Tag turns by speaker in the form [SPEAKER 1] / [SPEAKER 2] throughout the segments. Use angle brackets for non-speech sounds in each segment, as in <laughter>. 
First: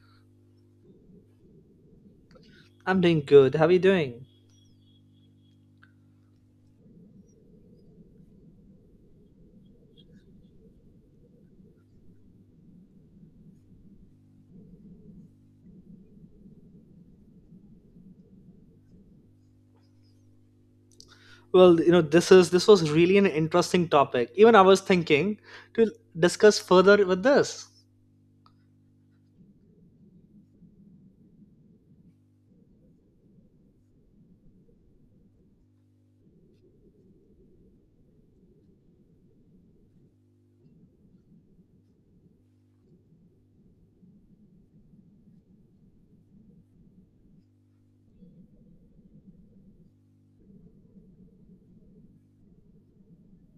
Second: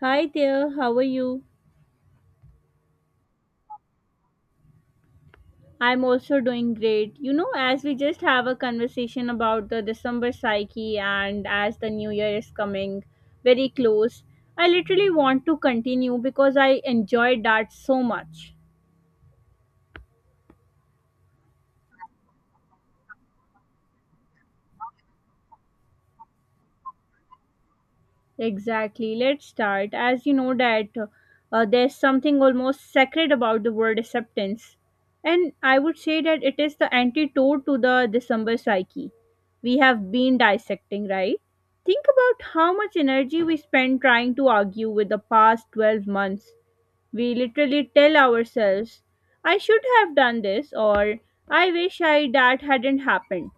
[SPEAKER 1] Hi there, how are you?
[SPEAKER 2] I'm doing good. How are you doing?
[SPEAKER 1] I'm also doing great. You know, as we just have a conversation about the December psyche and as the new year is coming very close, I literally want to continue because I enjoyed that so much.
[SPEAKER 2] Well, this was really an interesting topic. Even I was thinking to discuss further with this.
[SPEAKER 1] Exactly. Let's start. As you know that there's something almost sacred about the word acceptance. And I would say that it is the antidote to the December psyche. We have been dissecting, right? Think about how much energy we spend trying to argue with the past 12 months. We literally tell ourselves, I should have done this or I wish I that hadn't happened.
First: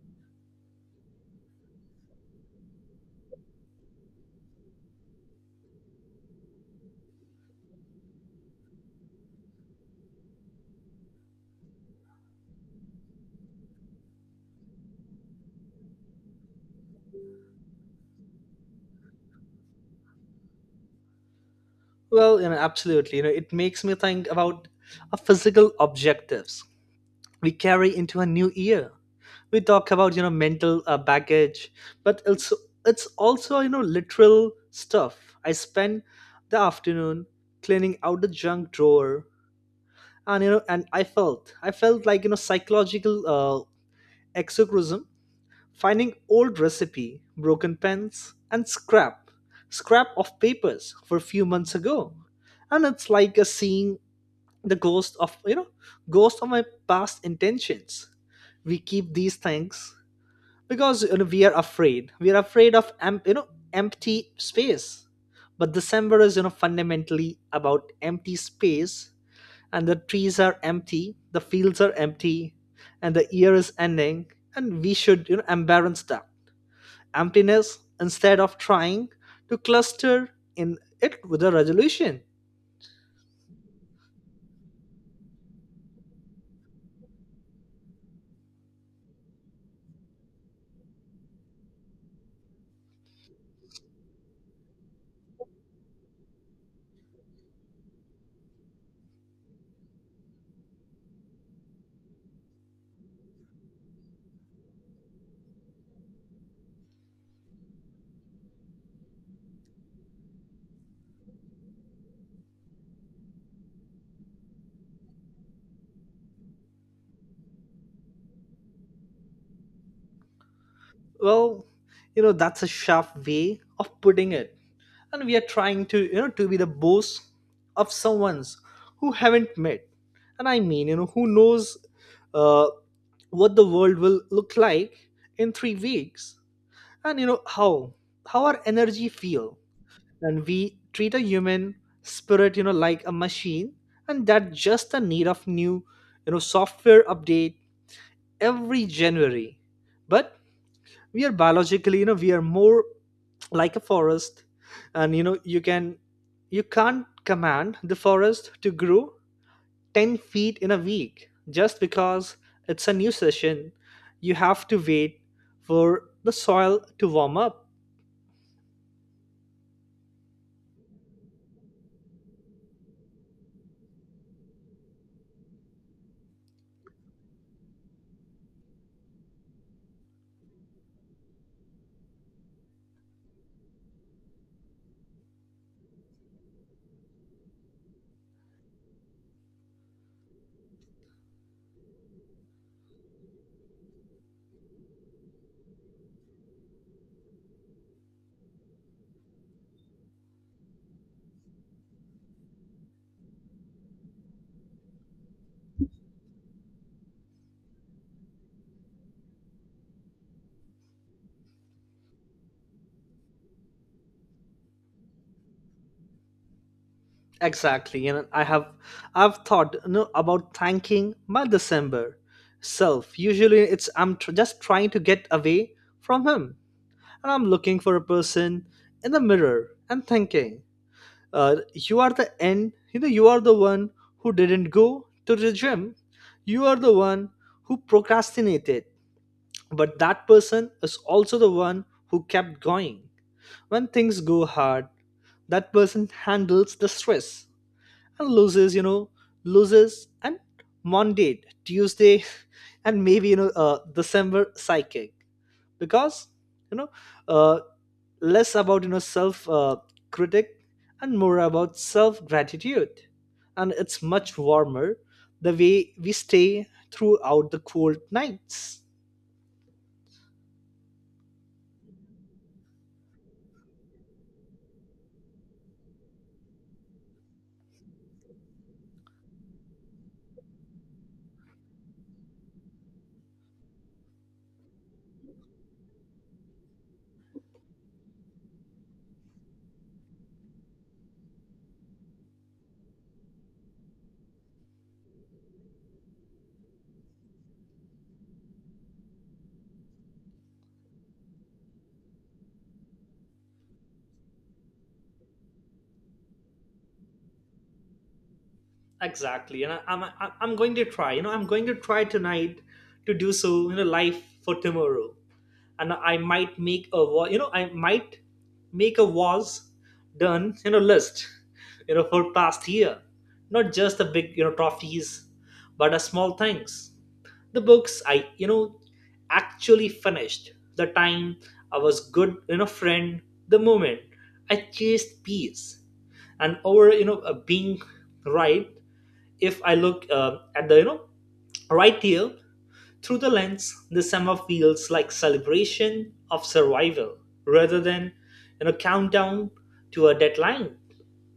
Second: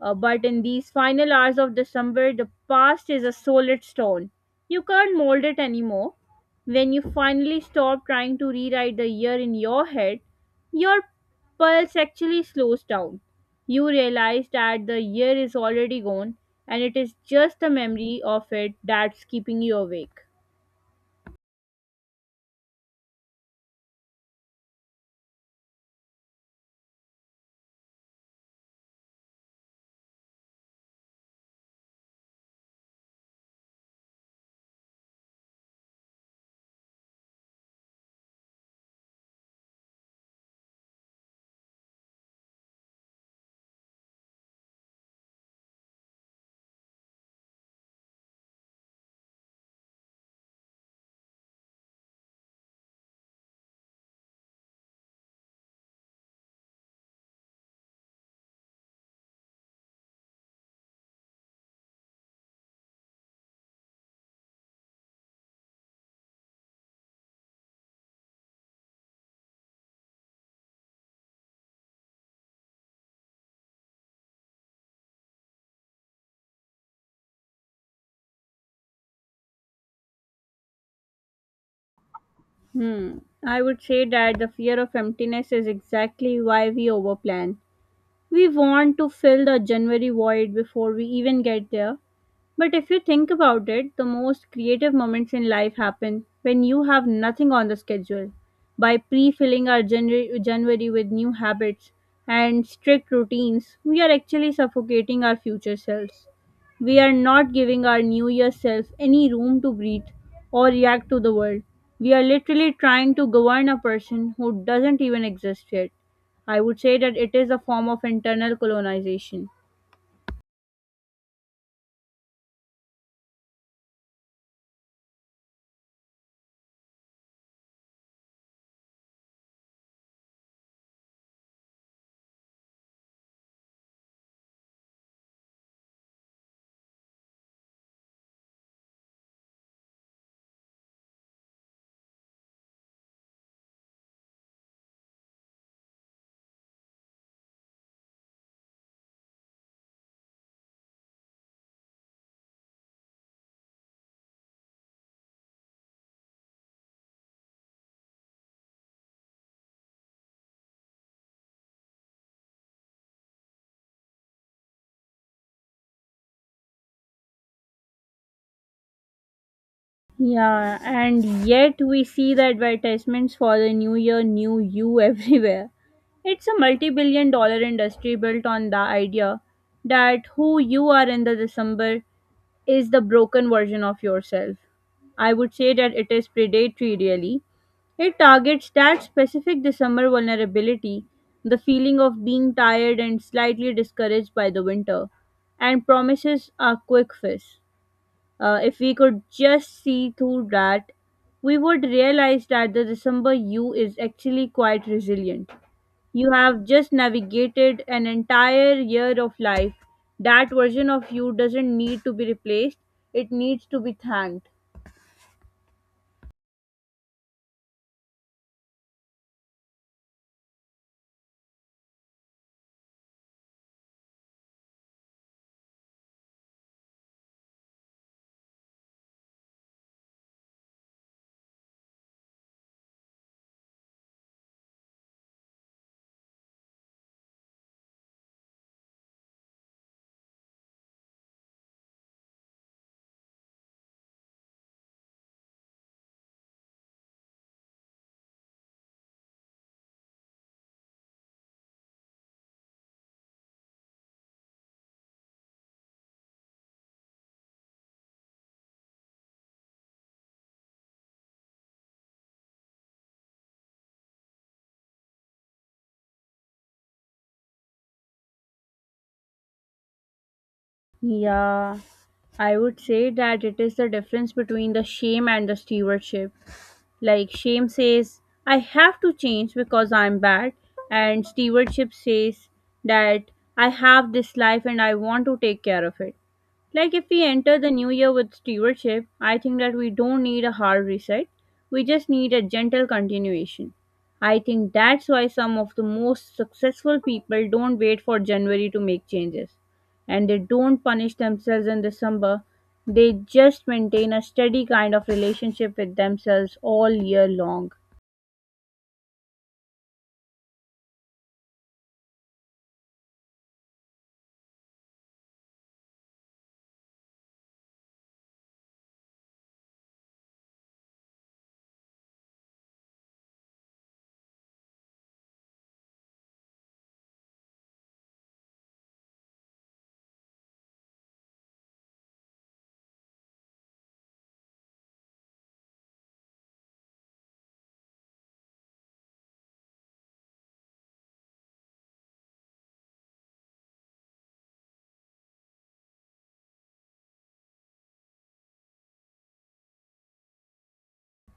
[SPEAKER 1] But in these final hours of December, the past is a solid stone. You can't mold it anymore. When you finally stop trying to rewrite the year in your head, your pulse actually slows down. You realize that the year is already gone and it is just the memory of it that's keeping you awake.
[SPEAKER 2] Well, absolutely. It makes me think about our physical objectives we carry into a new year. We talk about mental baggage, but it's also literal stuff. I spent the afternoon cleaning out the junk drawer, and and I felt like psychological exorcism. Finding old recipe, broken pens, and scrap of papers for a few months ago. And it's like a seeing the ghost of my past intentions. We keep these things because we are afraid. We are afraid of empty space. But December is fundamentally about empty space, and the trees are empty, the fields are empty, and the year is ending, and we should embrace that emptiness instead of trying to cluster in it with a resolution.
[SPEAKER 1] Hmm. I would say that the fear of emptiness is exactly why we overplan. We want to fill the January void before we even get there. But if you think about it, the most creative moments in life happen when you have nothing on the schedule. By pre filling our January with new habits and strict routines, we are actually suffocating our future selves. We are not giving our new year self any room to breathe or react to the world. We are literally trying to govern a person who doesn't even exist yet. I would say that it is a form of internal colonization.
[SPEAKER 2] Well, that's a sharp way of putting it. And we are trying to be the boss of someone's who haven't met. And I mean, who knows uh, what the world will look like in 3 weeks, and how our energy feel, and we treat a human spirit like a machine, and that just the need of new software update every January. But we are biologically, we are more like a forest, and you can't command the forest to grow 10 feet in a week just because it's a new session. You have to wait for the soil to warm up.
[SPEAKER 1] Yeah, and yet we see the advertisements for the new year, new you <laughs> everywhere. It's a multi billion dollar industry built on the idea that who you are in the December is the broken version of yourself. I would say that it is predatory, really. It targets that specific December vulnerability, the feeling of being tired and slightly discouraged by the winter, and promises a quick fix. If we could just see through that, we would realize that the December you is actually quite resilient. You have just navigated an entire year of life. That version of you doesn't need to be replaced, it needs to be thanked.
[SPEAKER 2] Exactly, and I've thought, about thanking my December self. Usually, it's I'm just trying to get away from him, and I'm looking for a person in the mirror and thinking, "You are the end. You are the one who didn't go to the gym. You are the one who procrastinated. But that person is also the one who kept going. When things go hard, that person handles the stress and loses and Monday, Tuesday, <laughs> and maybe December psychic, because you know uh, less about self critic and more about self gratitude, and it's much warmer the way we stay throughout the cold nights.
[SPEAKER 1] Yeah, I would say that it is the difference between the shame and the stewardship. Like, shame says, I have to change because I'm bad, and stewardship says that I have this life and I want to take care of it. Like if we enter the new year with stewardship, I think that we don't need a hard reset. We just need a gentle continuation. I think that's why some of the most successful people don't wait for January to make changes. And they don't punish themselves in December. They just maintain a steady kind of relationship with themselves all year long.
[SPEAKER 2] Exactly, and I'm going to try. I'm going to try tonight to do so. Life for tomorrow. And I might make a was done list for past year, not just the big trophies, but the small things, the books I actually finished, the time I was good friend, the moment I chased peace and over being right. If I look at the right here through the lens, the summer feels like celebration of survival rather than countdown to a deadline.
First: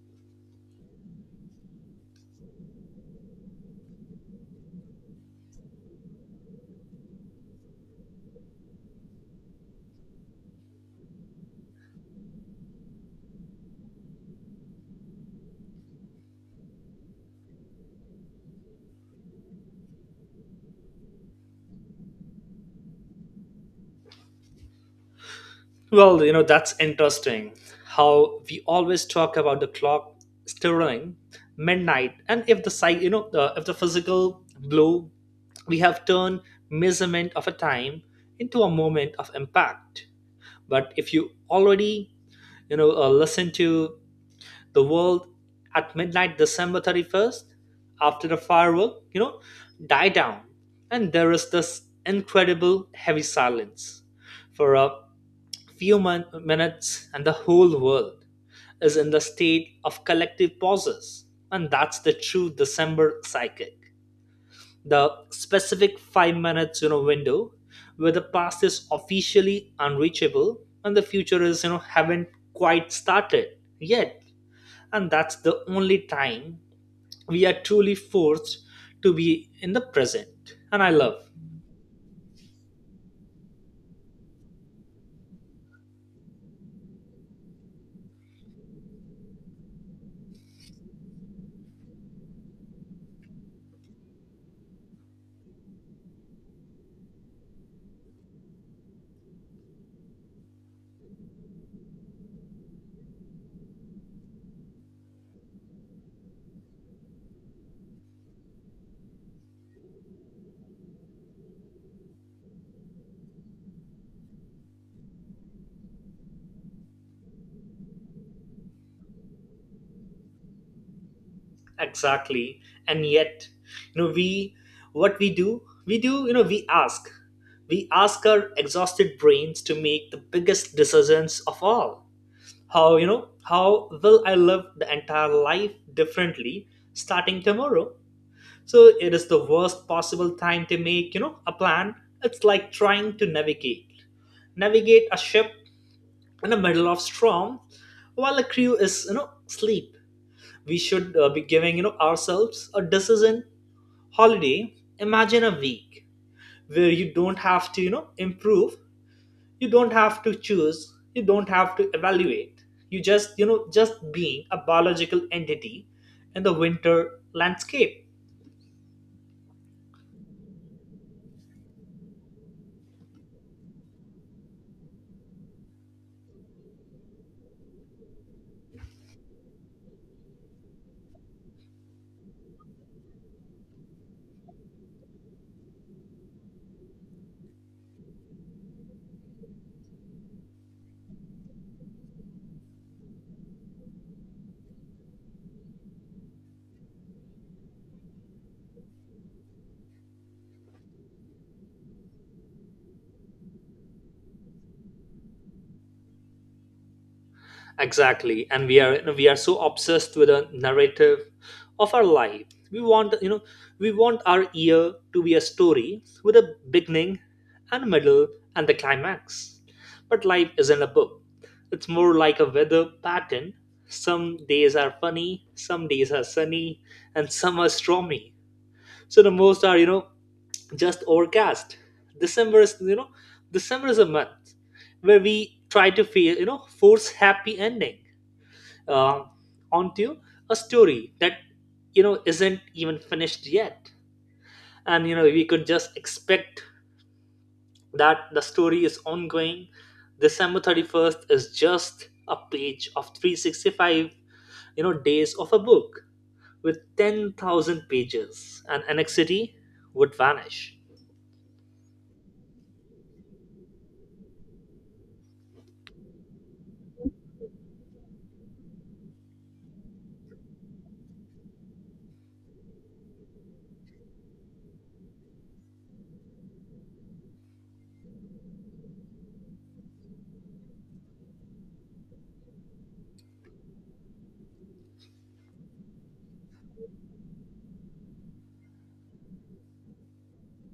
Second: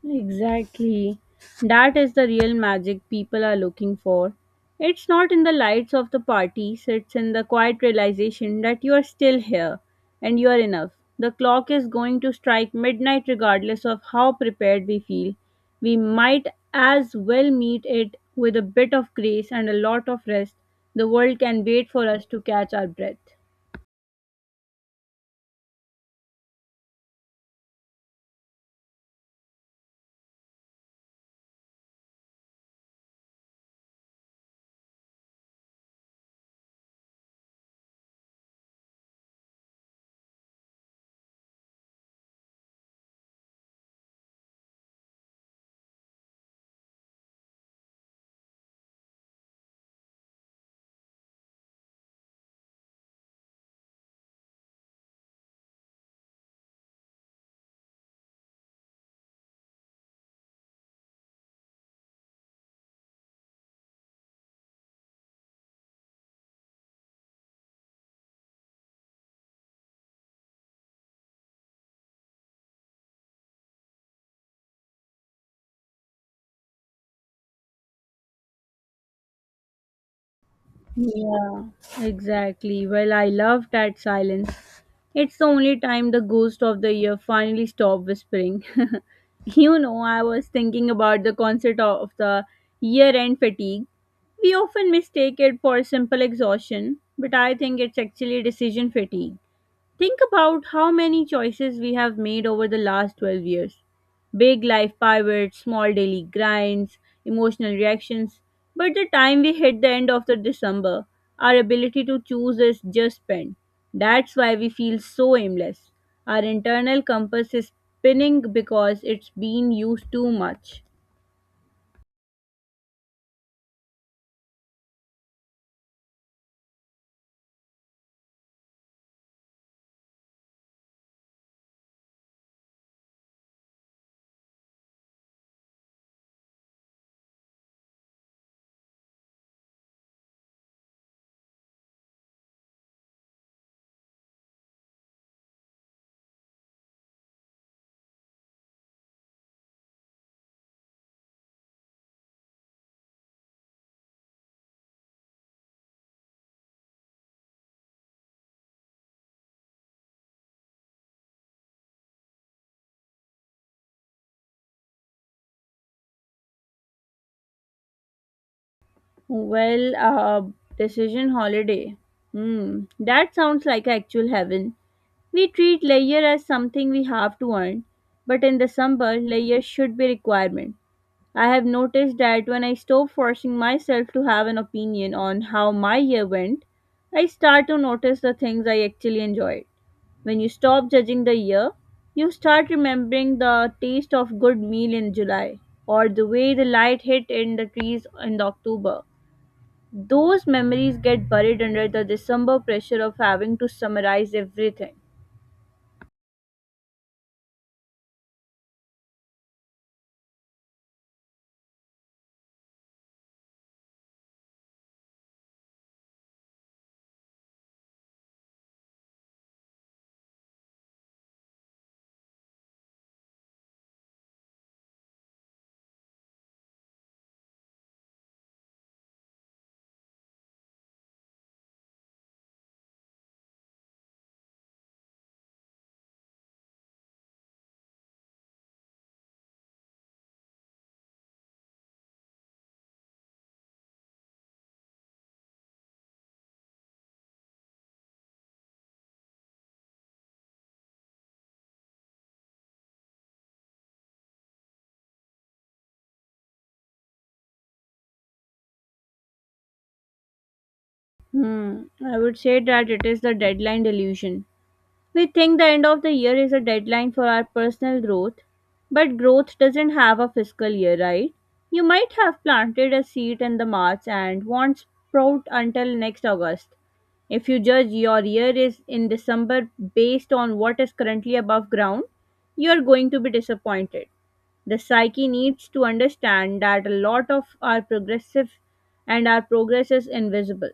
[SPEAKER 1] Exactly. That is the real magic people are looking for. It's not in the lights of the parties, it's in the quiet realization that you are still here and you are enough. The clock is going to strike midnight regardless of how prepared we feel. We might as well meet it with a bit of grace and a lot of rest. The world can wait for us to catch our breath.
[SPEAKER 2] Well, that's interesting. How we always talk about the clock stirring midnight, and if the psych, you know, the, if the physical blow, we have turned measurement of a time into a moment of impact. But if you already listen to the world at midnight December 31st, after the firework die down, and there is this incredible heavy silence for a few minutes, and the whole world is in the state of collective pauses, and that's the true December psychic, the specific 5 minutes window where the past is officially unreachable and the future is haven't quite started yet. And that's the only time we are truly forced to be in the present, and I love.
[SPEAKER 1] Yeah, exactly. Well, I love that silence. It's the only time the ghost of the year finally stopped whispering. <laughs> You know, I was thinking about the concept of the year end fatigue. We often mistake it for simple exhaustion, but I think it's actually decision fatigue. Think about how many choices we have made over the last 12 years. Big life pivots, small daily grinds, emotional reactions. But the time we hit the end of the December, our ability to choose is just spent. That's why we feel so aimless. Our internal compass is spinning because it's been used too much.
[SPEAKER 2] Exactly. And yet, you know we what we do, we ask our exhausted brains to make the biggest decisions of all. How you know how will I live the entire life differently starting tomorrow? So it is the worst possible time to make a plan. It's like trying to navigate a ship in the middle of storm while the crew is asleep. We should be giving ourselves a decision holiday. Imagine a week where you don't have to improve, you don't have to choose, you don't have to evaluate, you just you know just being a biological entity in the winter landscape.
[SPEAKER 1] Well, uh, Decision holiday. Hmm, that sounds like actual heaven. We treat leisure as something we have to earn, but in the summer, leisure should be requirement. I have noticed that when I stop forcing myself to have an opinion on how my year went, I start to notice the things I actually enjoyed. When you stop judging the year, you start remembering the taste of good meal in July or the way the light hit in the trees in the October. Those memories get buried under the December pressure of having to summarize everything.
[SPEAKER 2] Exactly. And we are so obsessed with a narrative of our life. We want our year to be a story with a beginning and middle and the climax. But life isn't a book. It's more like a weather pattern. Some days are funny, some days are sunny, and some are stormy. So the most are just overcast. December is you know december is a month where we try to feel force happy ending uh, onto a story that isn't even finished yet. And we could just expect that the story is ongoing. December 31st is just a page of 365 days of a book with 10,000 pages, and annexity would vanish.
[SPEAKER 1] Hmm, I would say that it is the deadline delusion. We think the end of the year is a deadline for our personal growth, but growth doesn't have a fiscal year, right? You might have planted a seed in the March and won't sprout until next August. If you judge your year is in December based on what is currently above ground, you are going to be disappointed. The psyche needs to understand that a lot of our progressive and our progress is invisible.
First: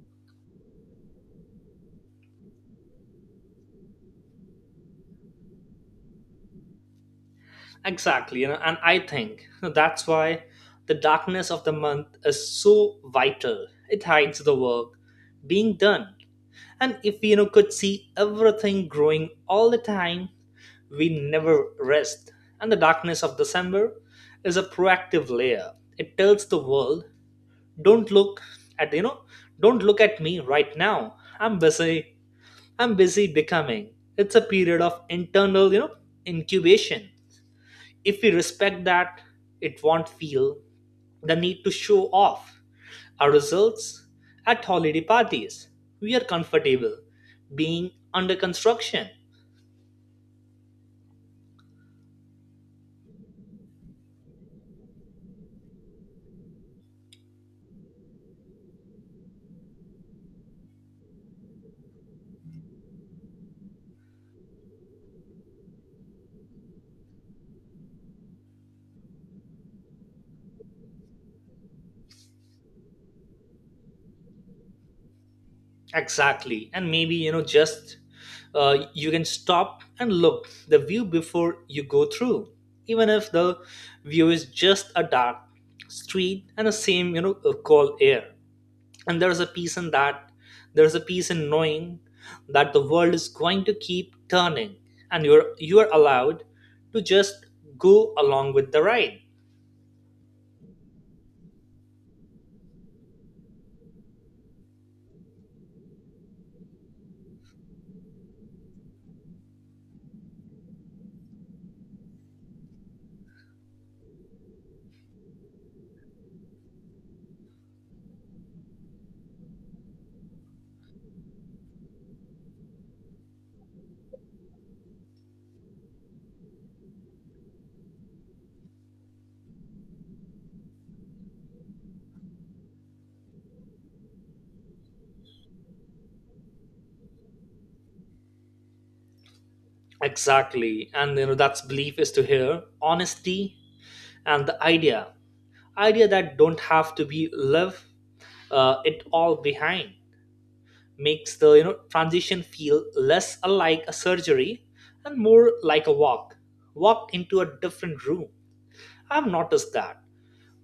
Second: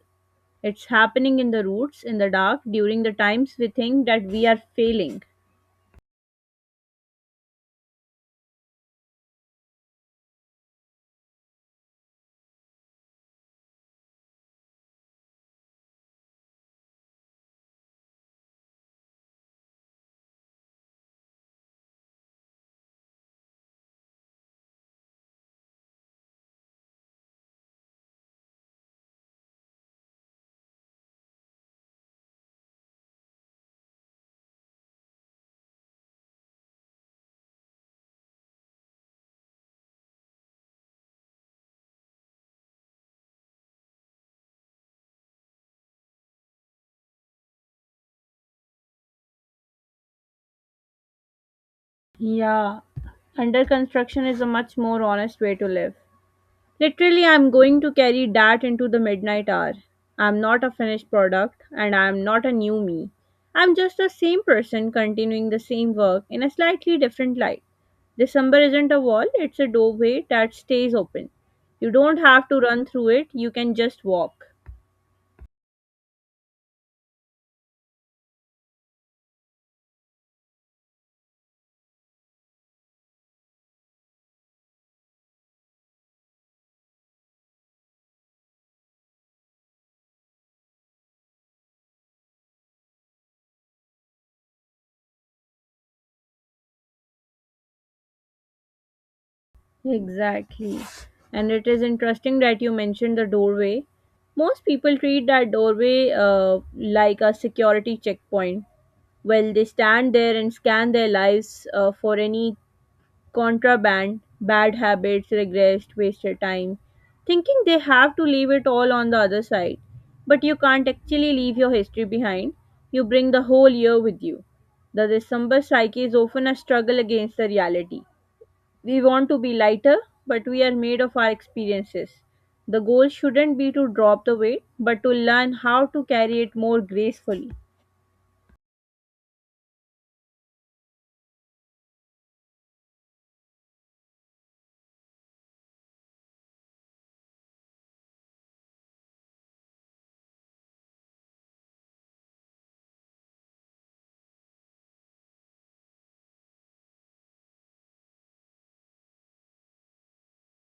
[SPEAKER 1] It's happening in the roots, in the dark, during the times we think that we are failing.
[SPEAKER 2] Exactly, and I think that's why the darkness of the month is so vital. It hides the work being done. And if we, could see everything growing all the time, we never rest. And the darkness of December is a proactive layer. It tells the world, don't look at you know, don't look at me right now. I'm busy. I'm busy becoming. It's a period of internal, incubation. If we respect that, it won't feel the need to show off. Our results at holiday parties. We are comfortable being under construction.
[SPEAKER 1] Yeah, under construction is a much more honest way to live. Literally, I'm going to carry that into the midnight hour. I'm not a finished product and I'm not a new me. I'm just the same person continuing the same work in a slightly different light. December isn't a wall, it's a doorway that stays open. You don't have to run through it, you can just walk.
[SPEAKER 2] Exactly. And maybe, just you can stop and look the view before you go through. Even if the view is just a dark street and the same, cold air. And there's a peace in that. There's a peace in knowing that the world is going to keep turning, and you are allowed to just go along with the ride.
[SPEAKER 1] Exactly. And it is interesting that you mentioned the doorway. Most people treat that doorway like a security checkpoint. Well, they stand there and scan their lives for any contraband, bad habits, regrets, wasted time, thinking they have to leave it all on the other side. But you can't actually leave your history behind. You bring the whole year with you. The December psyche is often a struggle against the reality we want to be lighter, but we are made of our experiences. The goal shouldn't be to drop the weight, but to learn how to carry it more gracefully.
[SPEAKER 2] Exactly. And that's belief is to hear honesty, and the idea that don't have to be left it all behind makes the transition feel less like a surgery and more like a walk into a different room. I've noticed that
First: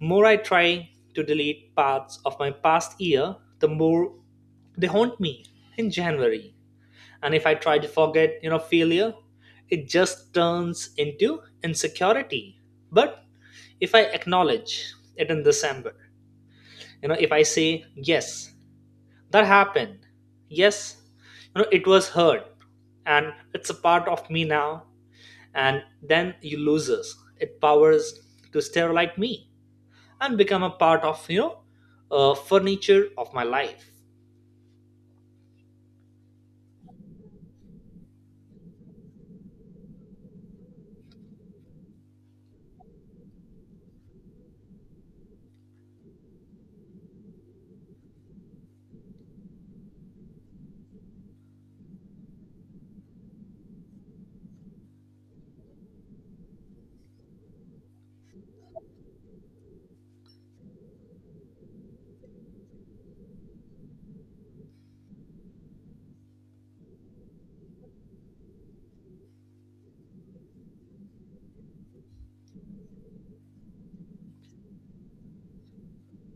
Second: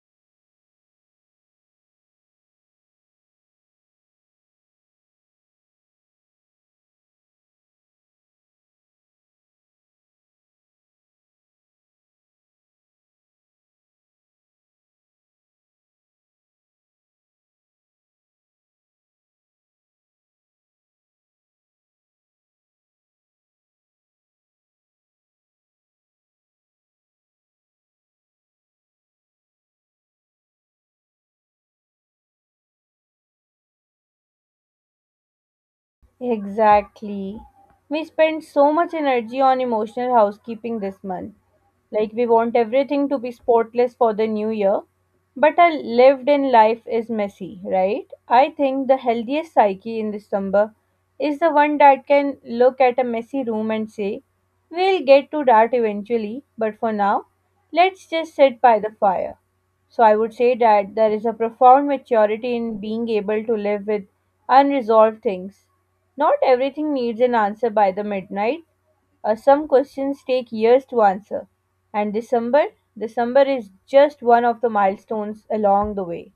[SPEAKER 2] more I try to delete parts of my past year, the more they haunt me in January. And if I try to forget failure, it just turns into insecurity. But if I acknowledge it in December, if I say, yes that happened, yes it was hurt, and it's a part of me now, and then you loses it powers to stare like me and become a part of furniture of my life.
[SPEAKER 1] Exactly. We spend so much energy on emotional housekeeping this month. Like, we want everything to be spotless for the new year. But a lived in life is messy, right? I think the healthiest psyche in December is the one that can look at a messy room and say, we'll get to that eventually, but for now, let's just sit by the fire. So I would say that there is a profound maturity in being able to live with unresolved things not everything needs an answer by the midnight. Some questions take years to answer, and December is just one of the milestones along the way.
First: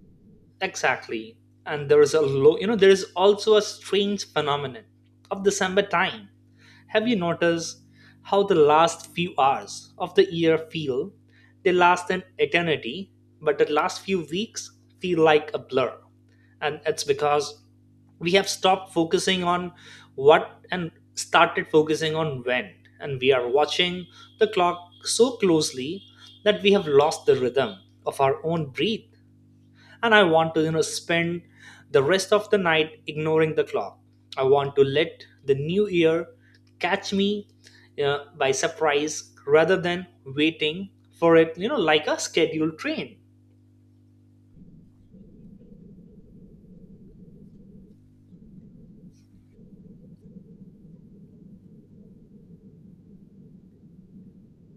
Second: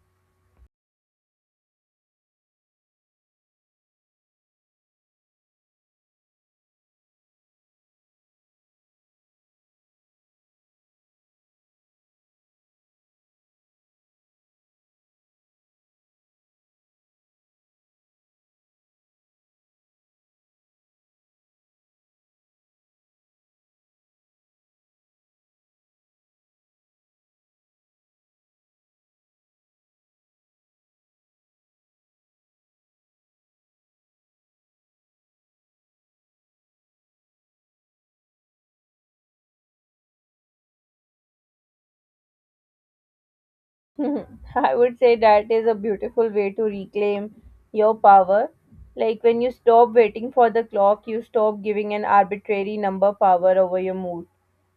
[SPEAKER 2] Exactly. And there is a low, you know, there is also a strange phenomenon of December time. Have you noticed how the last few hours of the year feel? They last an eternity, but the last few weeks feel like a blur. And it's because we have stopped focusing on what and started focusing on when. And we are watching the clock so closely that we have lost the rhythm of our own breath, and I want to spend the rest of the night ignoring the clock. I want to let the new year catch me by surprise, rather than waiting for it like a scheduled train.
[SPEAKER 1] <laughs> I would say that is a beautiful way to reclaim your power. Like when you stop waiting for the clock, you stop giving an arbitrary number power over your mood.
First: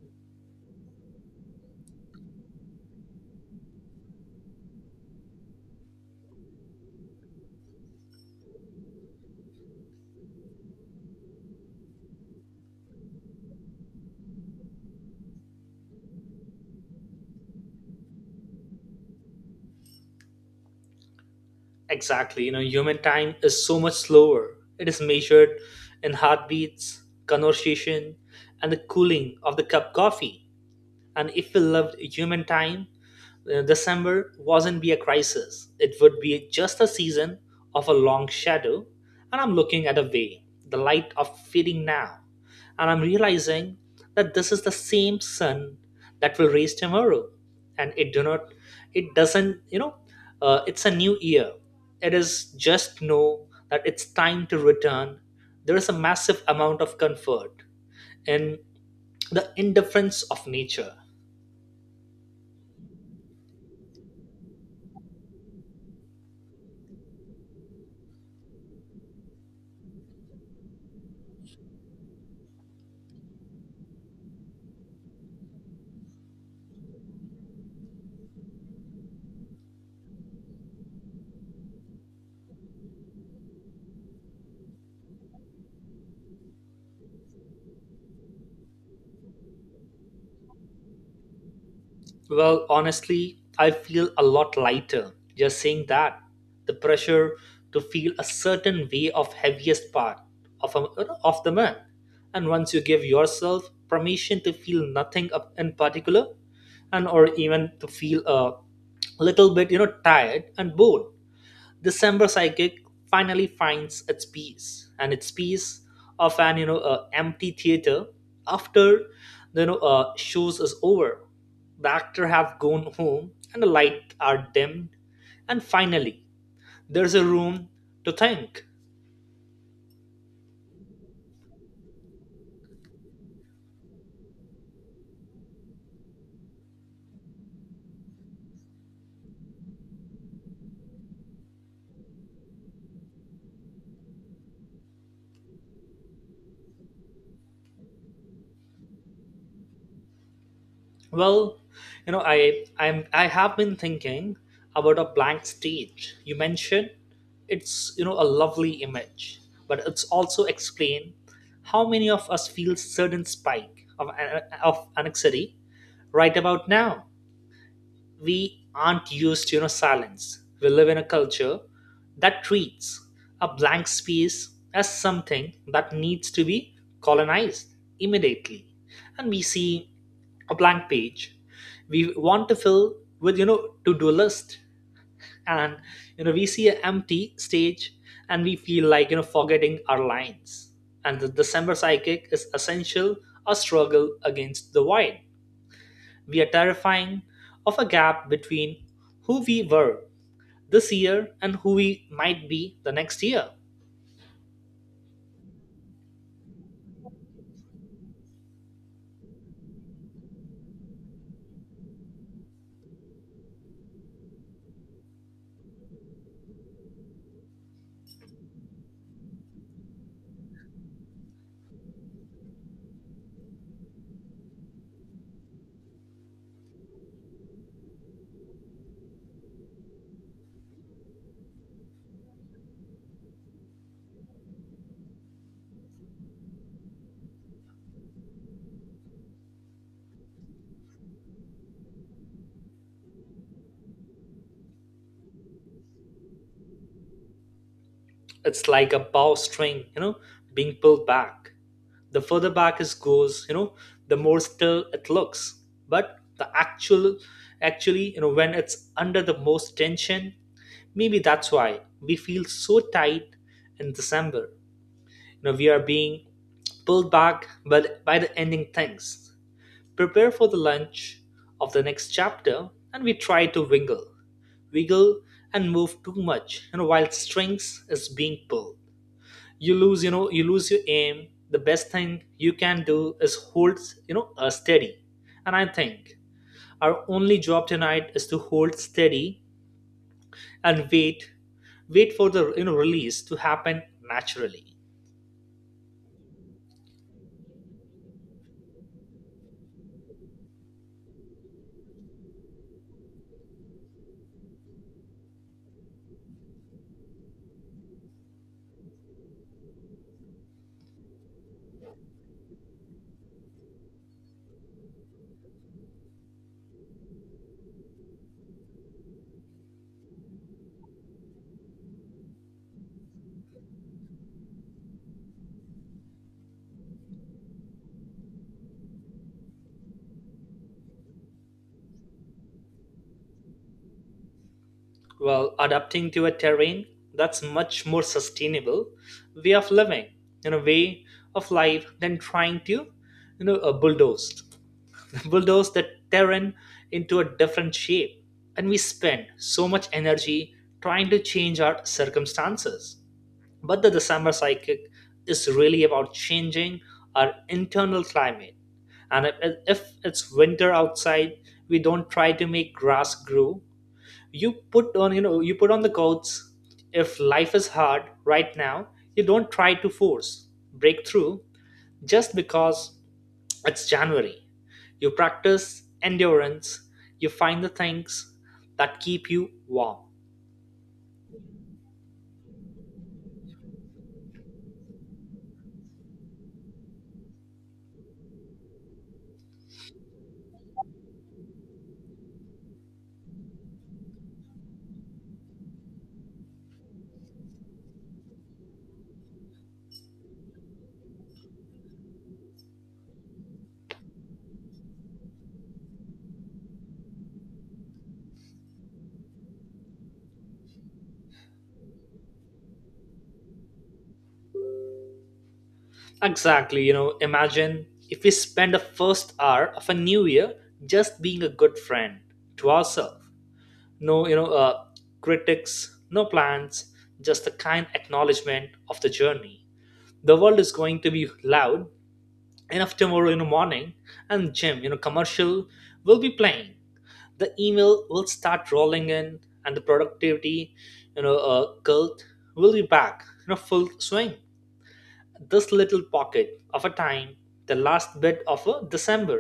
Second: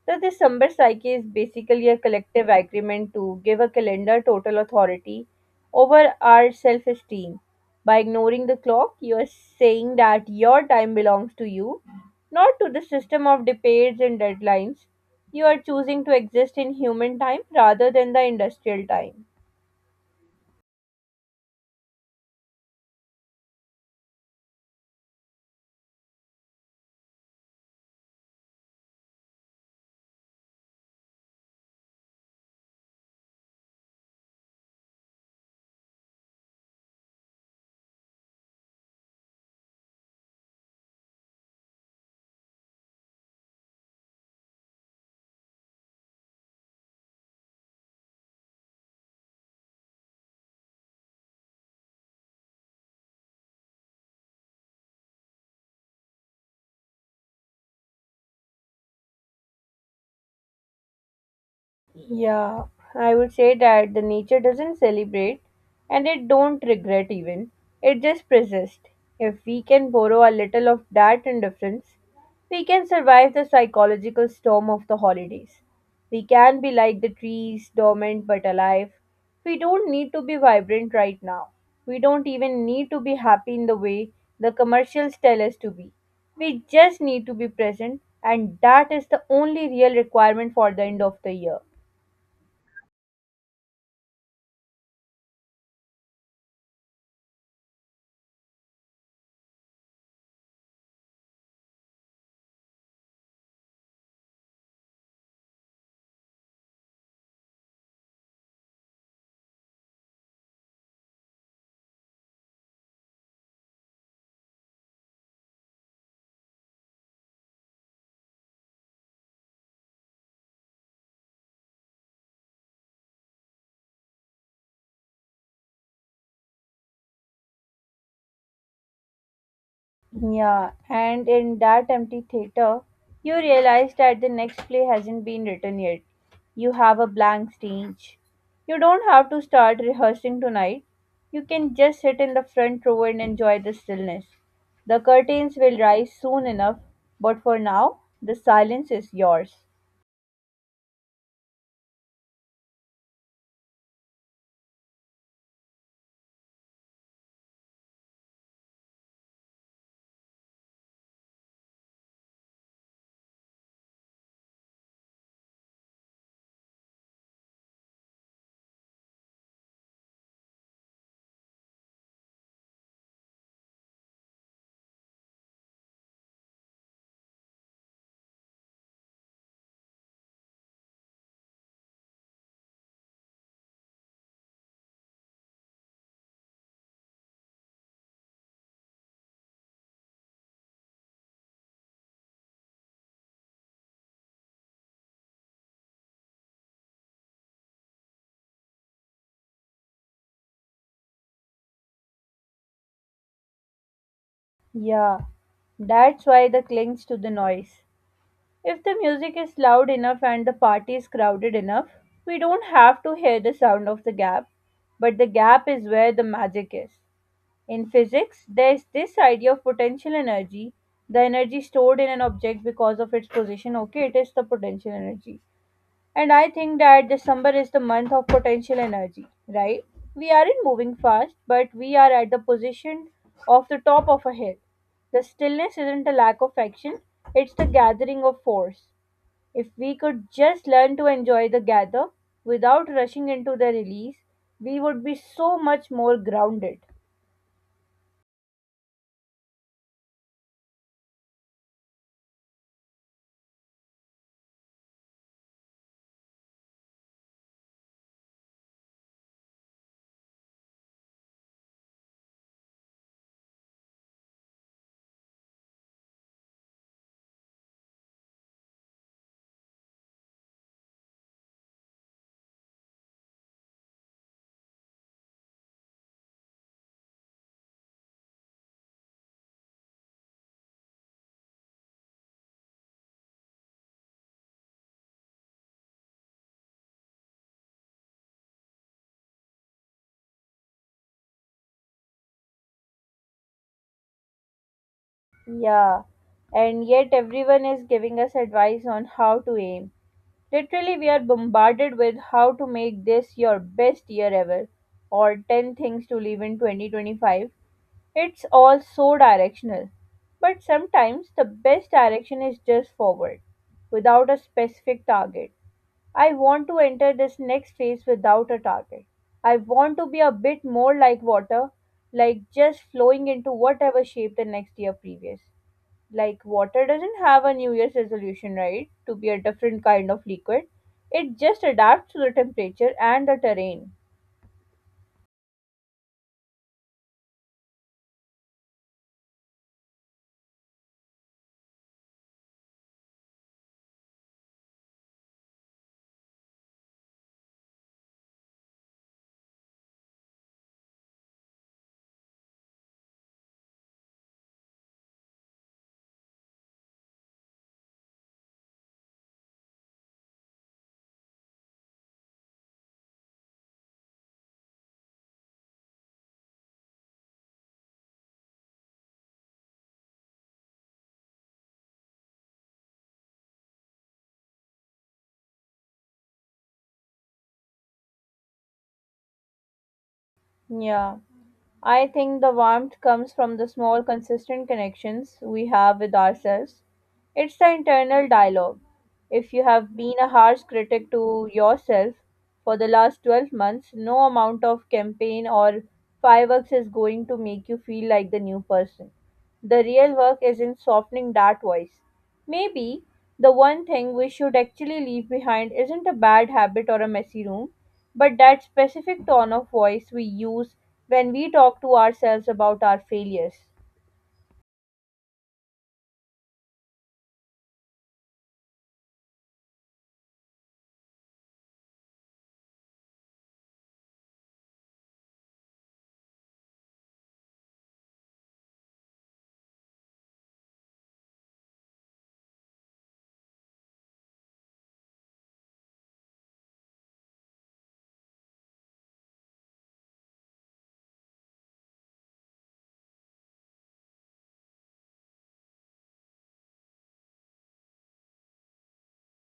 [SPEAKER 1] So this Sambar Psyche is basically a collective agreement to give a calendar total authority over our self-esteem. By ignoring the clock, you are saying that your time belongs to you, not to the system of debates and deadlines. You are choosing to exist in human time rather than the industrial time.
[SPEAKER 2] Exactly, human time is so much slower. It is measured in heartbeats, conversation, and the cooling of the cup coffee. And if we lived human time, December wasn't be a crisis. It would be just a season of a long shadow. And I'm looking at a way, the light of fading now. And I'm realizing that this is the same sun that will raise tomorrow. And it do not, it doesn't, you know, it's a new year. It is just know that it's time to return. There is a massive amount of comfort in the indifference of nature.
[SPEAKER 1] Yeah, I would say that the nature doesn't celebrate and it don't regret even. It just persists. If we can borrow a little of that indifference, we can survive the psychological storm of the holidays. We can be like the trees, dormant but alive. We don't need to be vibrant right now. We don't even need to be happy in the way the commercials tell us to be. We just need to be present, and that is the only real requirement for the end of the year.
[SPEAKER 2] Well, honestly, I feel a lot lighter just saying that. The pressure to feel a certain way of heaviest part of the month, and once you give yourself permission to feel nothing in particular, and or even to feel a little bit, tired and bored, December Psychic finally finds its peace of an empty theater after the shows is over. The actor have gone home and the light are dimmed and finally there's a room to think.
[SPEAKER 1] Yeah, and in that empty theater, you realize that the next play hasn't been written yet. You have a blank stage. You don't have to start rehearsing tonight. You can just sit in the front row and enjoy the stillness. The curtains will rise soon enough, but for now, the silence is yours.
[SPEAKER 2] Well, I have been thinking about a blank stage. You mentioned it's a lovely image, but it's also explain how many of us feel certain spike of anxiety right about now. We aren't used to silence. We live in a culture that treats a blank space as something that needs to be colonized immediately, and we see a blank page we want to fill with to do list and we see an empty stage and we feel like forgetting our lines. And the december psychic is essential a struggle against the void. We are terrifying of a gap between who we were this year and who we might be the next year.
[SPEAKER 1] Yeah, that's why the clings to the noise. If the music is loud enough and the party is crowded enough, we don't have to hear the sound of the gap, but the gap is where the magic is. In physics, there is this idea of potential energy, the energy stored in an object because of its position. Okay, it is the potential energy. And I think that December is the month of potential energy, right? We aren't moving fast, but we are at the position of the top of a hill. The stillness isn't a lack of action, it's the gathering of force. If we could just learn to enjoy the gather without rushing into the release, we would be so much more grounded.
[SPEAKER 2] It's like a bowstring, being pulled back. The further back it goes, the more still it looks, but the actual actually when it's under the most tension. Maybe that's why we feel so tight in december. We are being pulled back but by the ending things, prepare for the lunch of the next chapter. And we try to wiggle and move too much, while strings is being pulled. You lose, you lose your aim. The best thing you can do is hold, steady. And I think our only job tonight is to hold steady and wait, wait for the release to happen naturally.
[SPEAKER 1] Yeah, and yet everyone is giving us advice on how to aim. Literally, we are bombarded with how to make this your best year ever or 10 things to leave in 2025. It's all so directional. But sometimes the best direction is just forward, without a specific target. I want to enter this next phase without a target. I want to be a bit more like water, like just flowing into whatever shape the next year previous. Like water doesn't have a New Year's resolution, right? To be a different kind of liquid. It just adapts to the temperature and the terrain.
[SPEAKER 2] Well, adapting to a terrain, that's much more sustainable way of living, in a way of life than trying to you know uh, bulldoze bulldoze the terrain into a different shape. And we spend so much energy trying to change our circumstances. But the December psychic is really about changing our internal climate. And if it's winter outside, we don't try to make grass grow. You put on the coats. If life is hard right now, you don't try to force breakthrough just because it's January. You practice endurance, you find the things that keep you warm.
[SPEAKER 1] Yeah. I think the warmth comes from the small, consistent connections we have with ourselves. It's the internal dialogue. If you have been a harsh critic to yourself for the last 12 months, no amount of campaign or fireworks is going to make you feel like the new person. The real work is in softening that voice. Maybe the one thing we should actually leave behind isn't a bad habit or a messy room, but that specific tone of voice we use when we talk to ourselves about our failures.
[SPEAKER 2] Exactly, imagine if we spend the first hour of a new year just being a good friend to ourselves. No, critics, no plans, just a kind acknowledgement of the journey. The world is going to be loud enough tomorrow in the morning, and gym, commercial will be playing. The email will start rolling in, and the productivity cult will be back, full swing. This little pocket of a time, the last bit of a december,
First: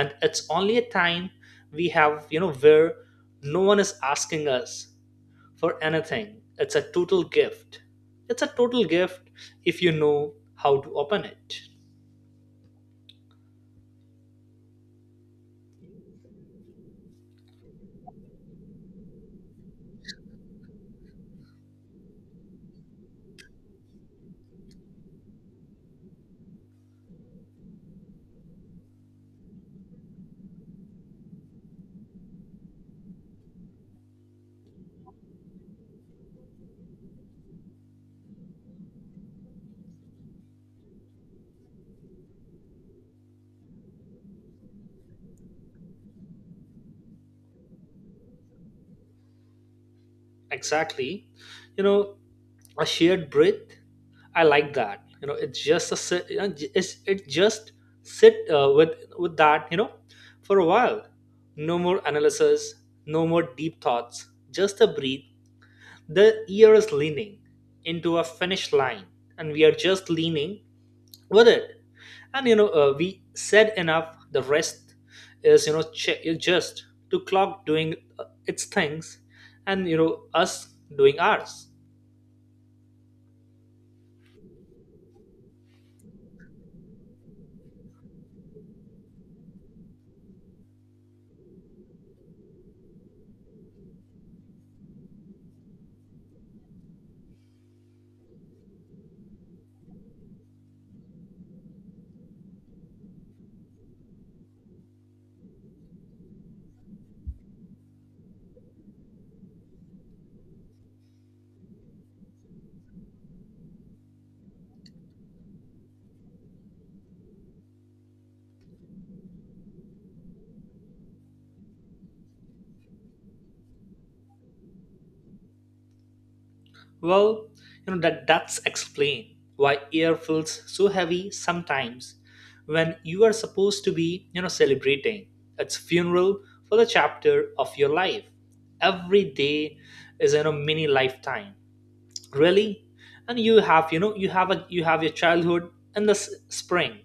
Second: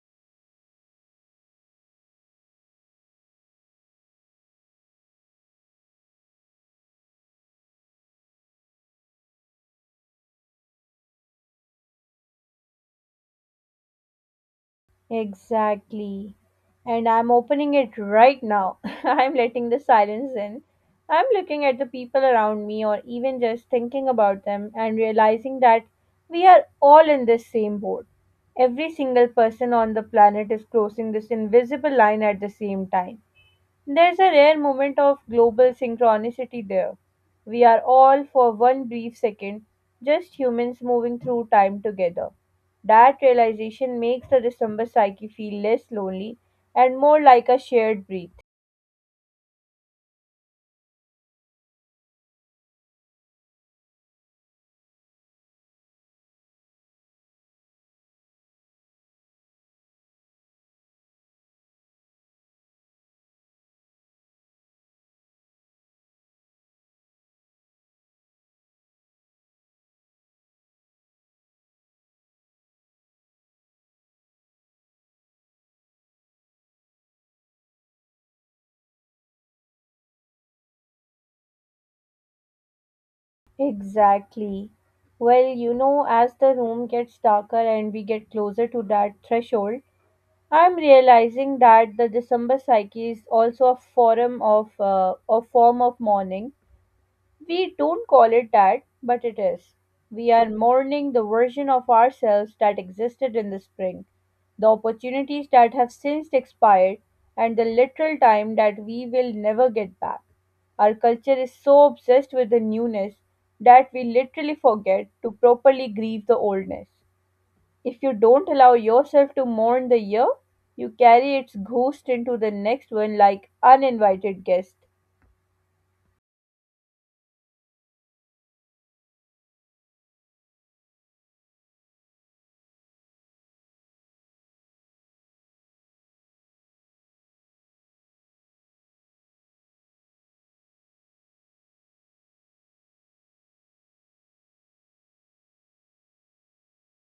[SPEAKER 2] and it's only a time we have, where no one is asking us for anything. It's a total gift, it's a total gift if you know how to open it.
[SPEAKER 1] Exactly. And I'm opening it right now. <laughs> I'm letting the silence in. I'm looking at the people around me or even just thinking about them and realizing that we are all in this same boat. Every single person on the planet is crossing this invisible line at the same time. There's a rare moment of global synchronicity there. We are all, for one brief second, just humans moving through time together. That realization makes the December psyche feel less lonely and more like a shared breath.
[SPEAKER 2] Exactly, you know a shared breath. I like that. You know it's just a sit- you know, j- it's, it just sit with that, for a while. No more analysis, no more deep thoughts, just a breathe. The ear is leaning into a finish line, and we are just leaning with it. And we said enough. The rest is just to clock doing its things, and us doing ours.
[SPEAKER 1] Exactly. Well, you know, as the room gets darker and we get closer to that threshold, I'm realizing that the December psyche is also a form of mourning. We don't call it that, but it is. We are mourning the version of ourselves that existed in the spring, the opportunities that have since expired, and the literal time that we will never get back. Our culture is so obsessed with the newness that we literally forget to properly grieve the oldness. If you don't allow yourself to mourn the year, you carry its ghost into the next one like uninvited guest.
[SPEAKER 2] Well, that that's explain why air feels so heavy sometimes when you are supposed to be, celebrating its funeral for the chapter of your life. Every day is mini lifetime, really. And you have your childhood in the spring,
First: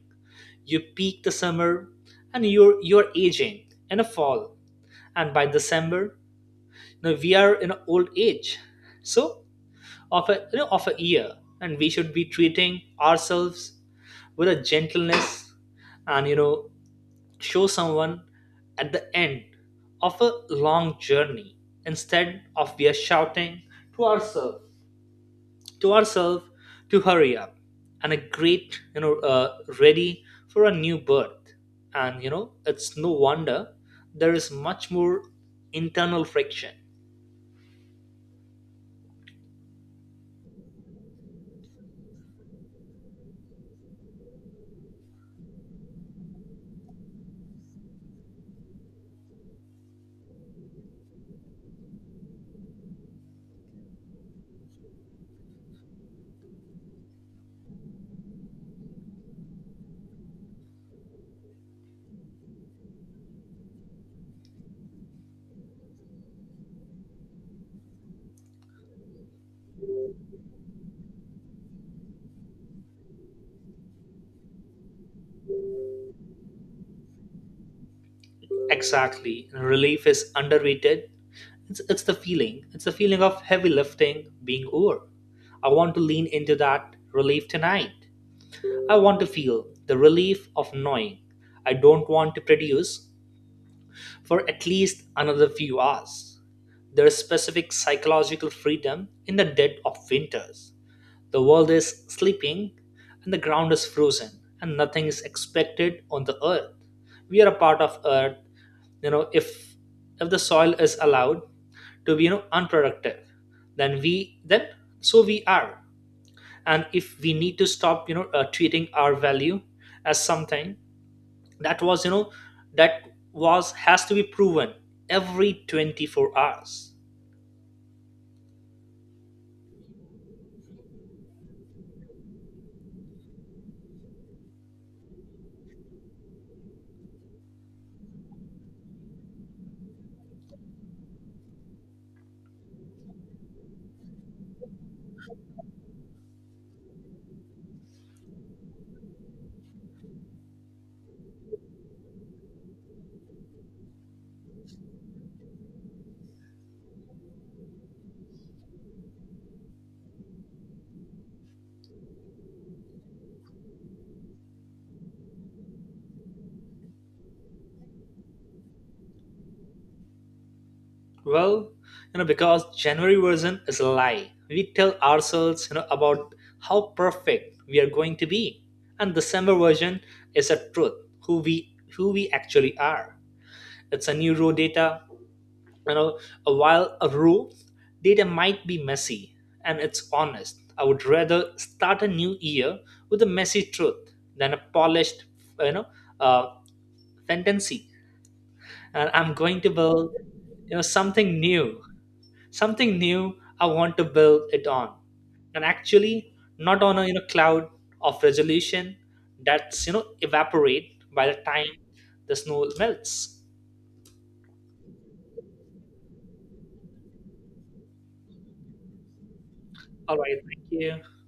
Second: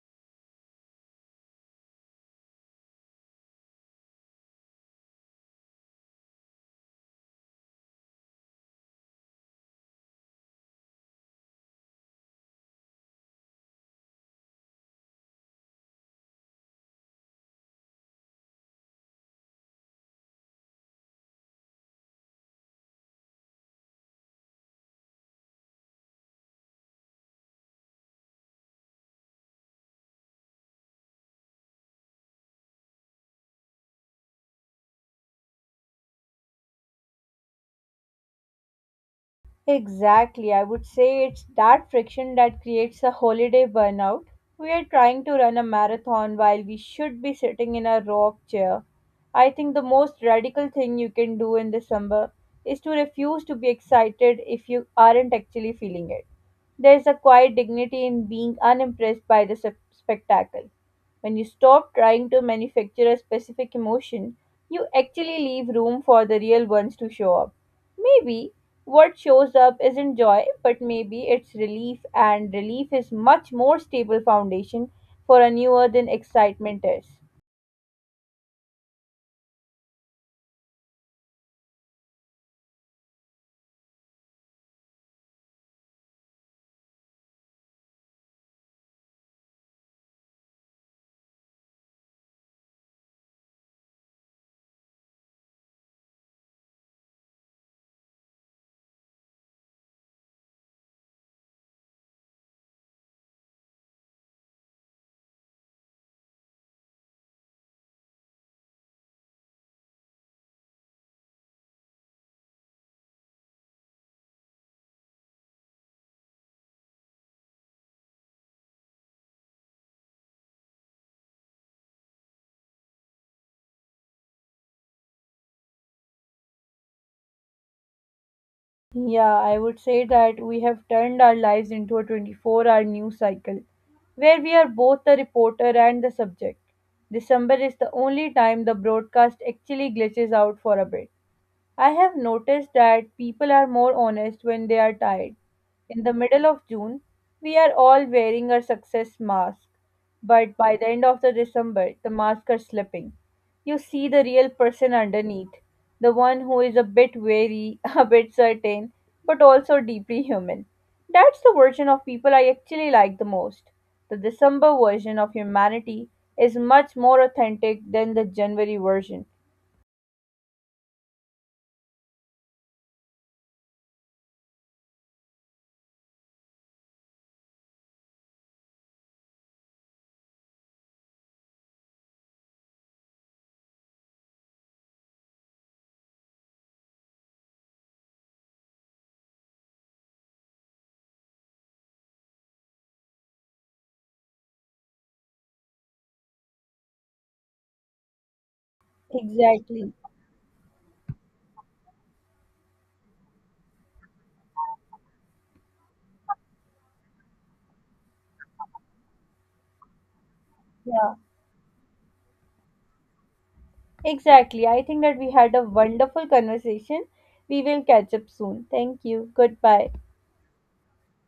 [SPEAKER 2] you peak the summer, and you're aging in the fall, and by December, we are in old age. So of a, of a year, and we should be treating ourselves with a gentleness, and show someone at the end of a long journey, instead of we are shouting to ourselves, to ourselves to hurry up and a great ready for a new birth. And it's no wonder there is much more internal friction.
[SPEAKER 1] Exactly. I would say it's that friction that creates a holiday burnout. We are trying to run a marathon while we should be sitting in a rock chair. I think the most radical thing you can do in December is to refuse to be excited if you aren't actually feeling it. There's a quiet dignity in being unimpressed by the spectacle. When you stop trying to manufacture a specific emotion, you actually leave room for the real ones to show up. Maybe what shows up isn't joy, but maybe it's relief, and relief is much more stable foundation for a newer than excitement is.
[SPEAKER 2] Exactly, relief is underrated. It's the feeling. It's the feeling of heavy lifting being over. I want to lean into that relief tonight. I want to feel the relief of knowing I don't want to produce for at least another few hours. There's specific psychological freedom in the dead of winters. The world is sleeping and the ground is frozen and nothing is expected on the earth. We are a part of earth, if the soil is allowed to be unproductive, then so we are. And if we need to stop treating our value as something that was, that was has to be proven every 24 hours.
[SPEAKER 1] Yeah, I would say that we have turned our lives into a 24-hour hour news cycle where we are both the reporter and the subject. December is the only time the broadcast actually glitches out for a bit. I have noticed that people are more honest when they are tired. In the middle of June, we are all wearing our success mask, but by the end of the December, the masks are slipping. You see the real person underneath, the one who is a bit wary, <laughs> a bit certain, but also deeply human. That's the version of people I actually like the most. The December version of humanity is much more authentic than the January version.
[SPEAKER 2] Well, because january version is a lie we tell ourselves, about how perfect we are going to be. And december version is a truth who we actually are. It's a new raw data, you know while a rule data might be messy, and it's honest. I would rather start a new year with a messy truth than a polished, you know uh, fantasy. And I'm going to
[SPEAKER 1] Exactly.
[SPEAKER 2] build something new, something new. I want to build it on, and actually not on a, cloud of resolution that's evaporate
[SPEAKER 1] Yeah.
[SPEAKER 2] by the time the snow melts.
[SPEAKER 1] Exactly. I think that we had a wonderful conversation. We will catch up soon. Thank you. Goodbye.
[SPEAKER 2] All right, thank you.